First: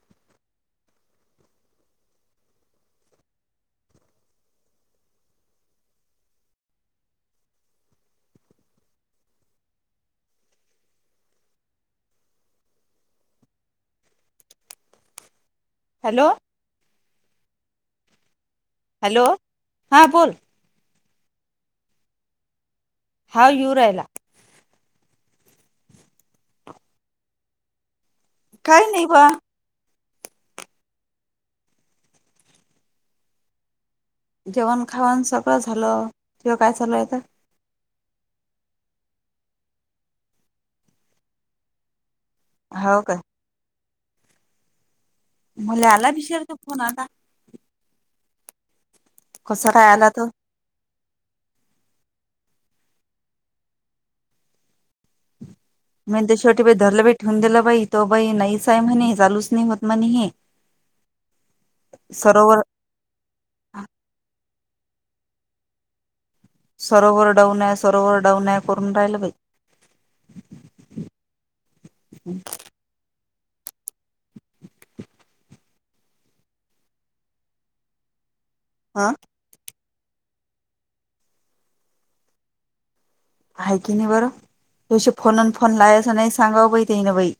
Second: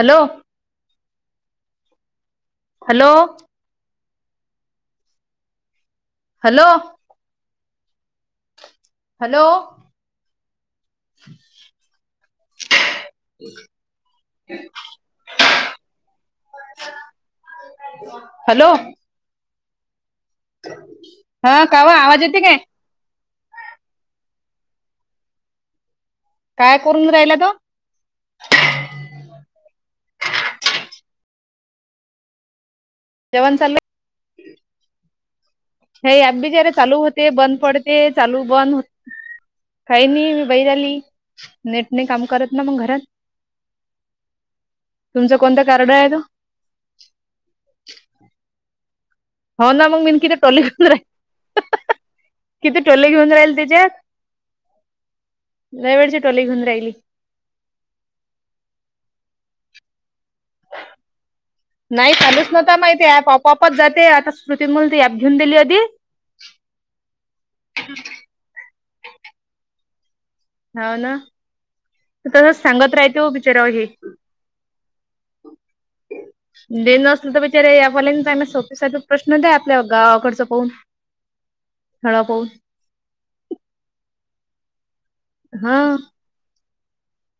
Hello hello hello hello [inaudible] hello hello hello हां बोल हा कावा आवाज येत काय हा येव राहिला काय करून राहिला त काय नाही बा जवण चालो जेवण खाऊन सब ह आप बी जे चाल होते बंद पड ते चालू बंद हो काही नाही बाैर आली नेटने काम करत ना मग हो घरात काय तुमचं कोणतं मुला कार्ड आहे आला तो विचारत फोन आता कसं हो ना काय मग आला मी तो किती टोले घेऊन राहील किती टोले घेऊन राहील त्याच्यात लय वेळची म्हण ते टोले शेवटी घेऊन बाई राहिली धरलं ब ठेऊून दिल बाई तो बाई नाहीच हाय म्हणे हे चालूच नाय होत म्हणे हे नाही चालूच सरोवर नव्हता माहिती ये ऍप आपआपाचं जाते आता स्मृती मुल ती ऍप घेऊन दिली अधी सरोवर डाऊन आये सरोवर डाऊन आये करून राहिलं बई हाव ना तसच सांगत रायत हो बिचारावं हे दे न असल तर बिचारे ऍप वाल्यांची चागलं सोपं सोपं हा प्रश्न द्या. त्या गावाकडचं पाहून स्थळ पाहून हाय की नाय बरं त्यादिवशी फोन न फोन हा लायाचं नाही सांगावं बाई ते ना गं बाई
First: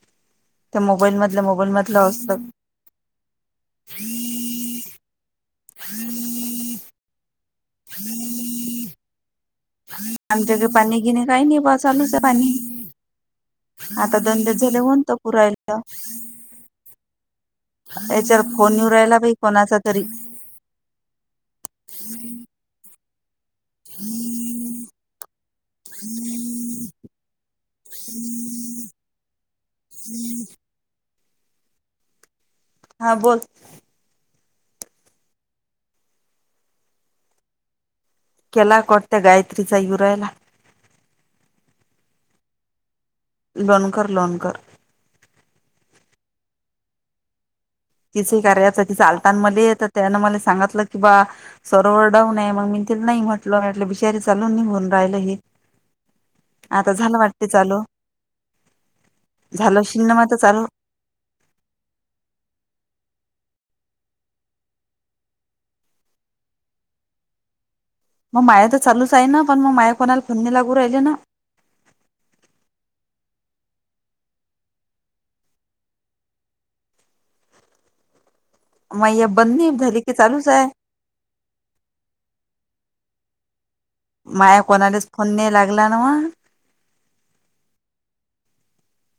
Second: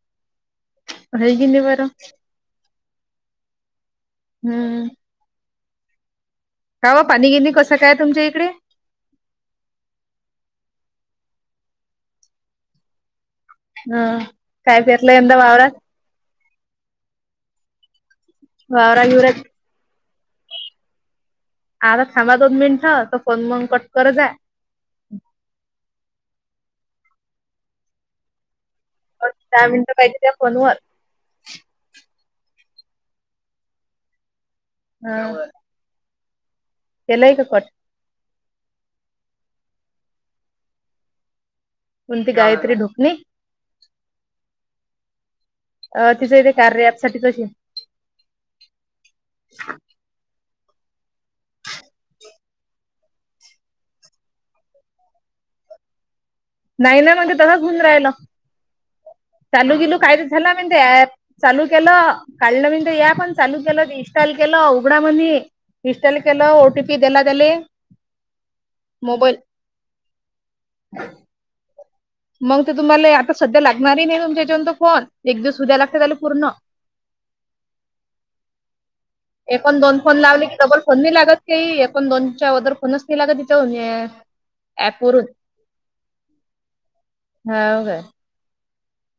त्या मोबाईल हाय मधल की नाही मोबाईल बरं मधल असतात. हम्म [unintelligible] काव पाणी गिणी कसं काय ये तुमच्या इकडे आमच्याकं पाणी गिनी काय नाय बा चालूये पाणी ह आता धंदे काय झाले होऊन पेरलं त यंदा पुर वावरात आयलता. याच्या वारा येऊ राहिला आता थांबा दोन मिनटं त पण मंग कट कर जाय. [unintelligible] दहा मिनिटं पाहिजे त्या फोनवर हा बोल हा हे लय गं पण केलाय कट त गायत्रीचा येऊ रायला. कोणती गायत्री ढोकणे. लोणकर लोणकर. अ तिचं बी कार्या ऍप साठीचं अशीनं तिचं ही कार्यासाठी आलताना मध्ये तर त्यान मला सांगितलं की बा सरोवर डाऊन आहे म्हणून मी तिला नाई म्हटलं बिषारी चालून नाय बोलू राहिलं हे आता नाई ना झालं म्हणते वाटते तसचं होऊन चालू रायल. चालू झालं बिलू शिन्न कायचं मग झाला चालू म्हणते ऍप चालू केलं काढलं वीन ते ऍप आणि चालू केलं इनस्टॉल केलं उघडा म्हणी इन्स्टोल केल ओ टी पी देला त्येले म माया तर चालूच आहे ना पण म माया कोणाला फोन णी लागू राहिले ना मंग ते तुम्हाले आता सध्या लागणारही नाई तुमच्या हयाच्यावरून तो फोन एक दिवस होऊ दयायला लागत त्याला पूर्ण मयब एकोण दोन फोन लावले की डबल फोन नाई लागत काइ एकोण दोनच्या अगोदर फोनच नाही लागत तिच्या म्हण्या माया कोणालाच फोन नय लागला नव्ह. हाव काय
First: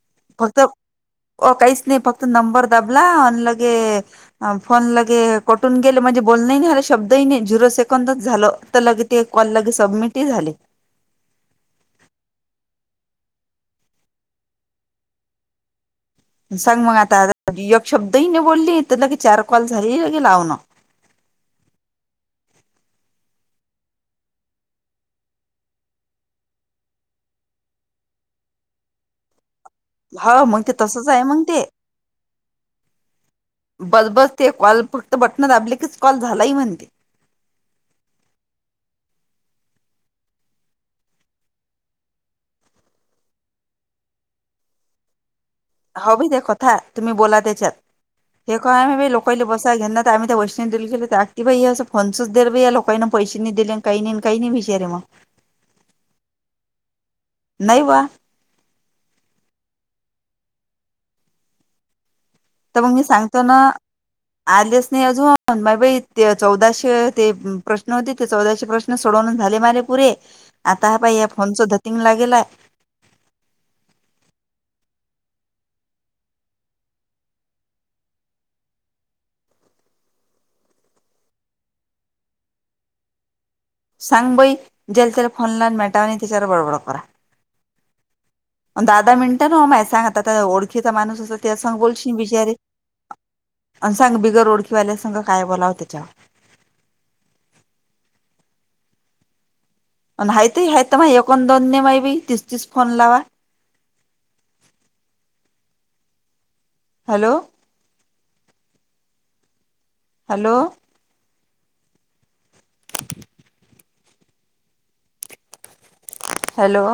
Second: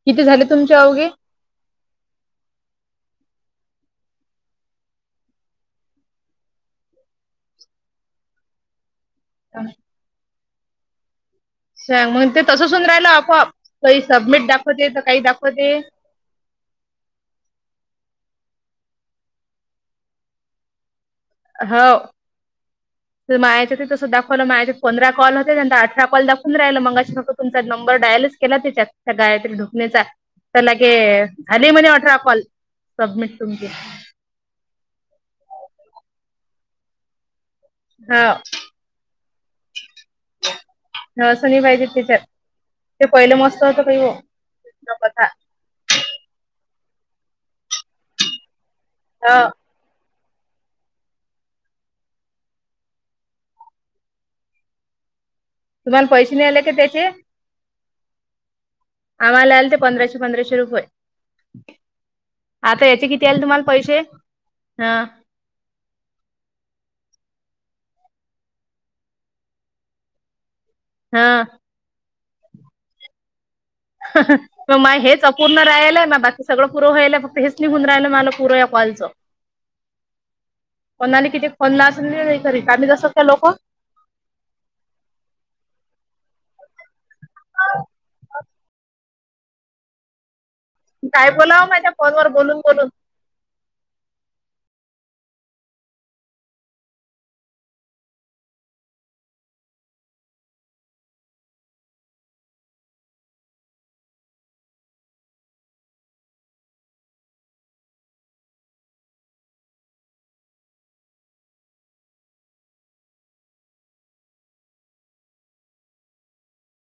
किती झाले तुमचे अवघे ओ काईस नाई फक्त नंबर दाबला अन लगे अनं फोन लगे कटून गेले म्हणजे बोलणही नाई झाला शब्दही नाही झिरो सेकंदच झालं. त लगे ते कॉल लगे सबमिट ही झाले. सांग मग ते तसंचं होऊन राहिलं आपआप काई सबमिट दाखवते त काई दाखवते. सांग मग आता एक शब्दही नही बोलली त लगे चार कॉल झाले लगे लावून. हव ते माझयं याच्यात ही तसचं दाखवलं माया हयाच्यात पंधरा कॉल होते त्यांंत अठरा कॉल दाखून राहिला मंगाशी तस तुमचा नंबर डायलचं केला त्याच्यात त्या गायत्री नं न्याचा हा त मग ते लगे तसंच आहे मग ते झाले म्हणे अठरा कॉल सबमिट तुमचे बसबस ते कॉल फक्त बटनं दाबले कीच कॉल झालाही म्हणते. हा हे हस नई पाहिजे त्याच्यात ते पहिले मस्त होत कही हो त्या कथा हाव बाई तें कथा, तुम्ही बोला त्याच्यात, हे काय हाय आम लोकाले ह बस काय यांना आम्ही त्या वष्णव देवी ले गेले तो बाई असं फोनच या लोकांना पैसे नाही दिले, काही नाही काही नाही विचारे मग [unintelligible] तुम्हाला पैसे नहीं आले का त्याचे? नइवा [unintelligible] आम्हाला आलते पंधराशे-पंधराशे रुपये. तर आता मग मी याचे किती आले सांगतो ना, तुम्हाला पैसे आलेच हा नाही अजून. मा बाई ते, चौदाशे ते प्रश्न होते, ते चौदाशे प्रश्न सोडवून झाले माजे पुरे. आता हा पाय, या फोनचं धतींगला गेलाय. [unintelligible] हं हं. मग माय हेच अपूर्ण राहिल मग बाकी सगळं पूंर व्हायल फक्त हेच नई होऊन राहिलं, मला पुरं या कॉलचं. कोणाले किती फोण लाव्हायचं असल, जसत का लोक. सांग बई ज्याला त्याला फोन लान, मेटावा त्याच्यावर बळबड करा. [unintelligible] दहा-दहा मिनटं ना मा सांगतता, ओळखीचा माणूस काय असत ते बोलावं संग माझ्या बोलशील फोनवर बिचारे. बोलून बोलून. अं सांग बिगरओळखीवाल्या संग काय बोलावं त्याच्या? आणि हायत आहे मग, एकोण दोन ने माय बाई तिस- तीस फोन लावा. हॅलो? हॅलो? हॅलो?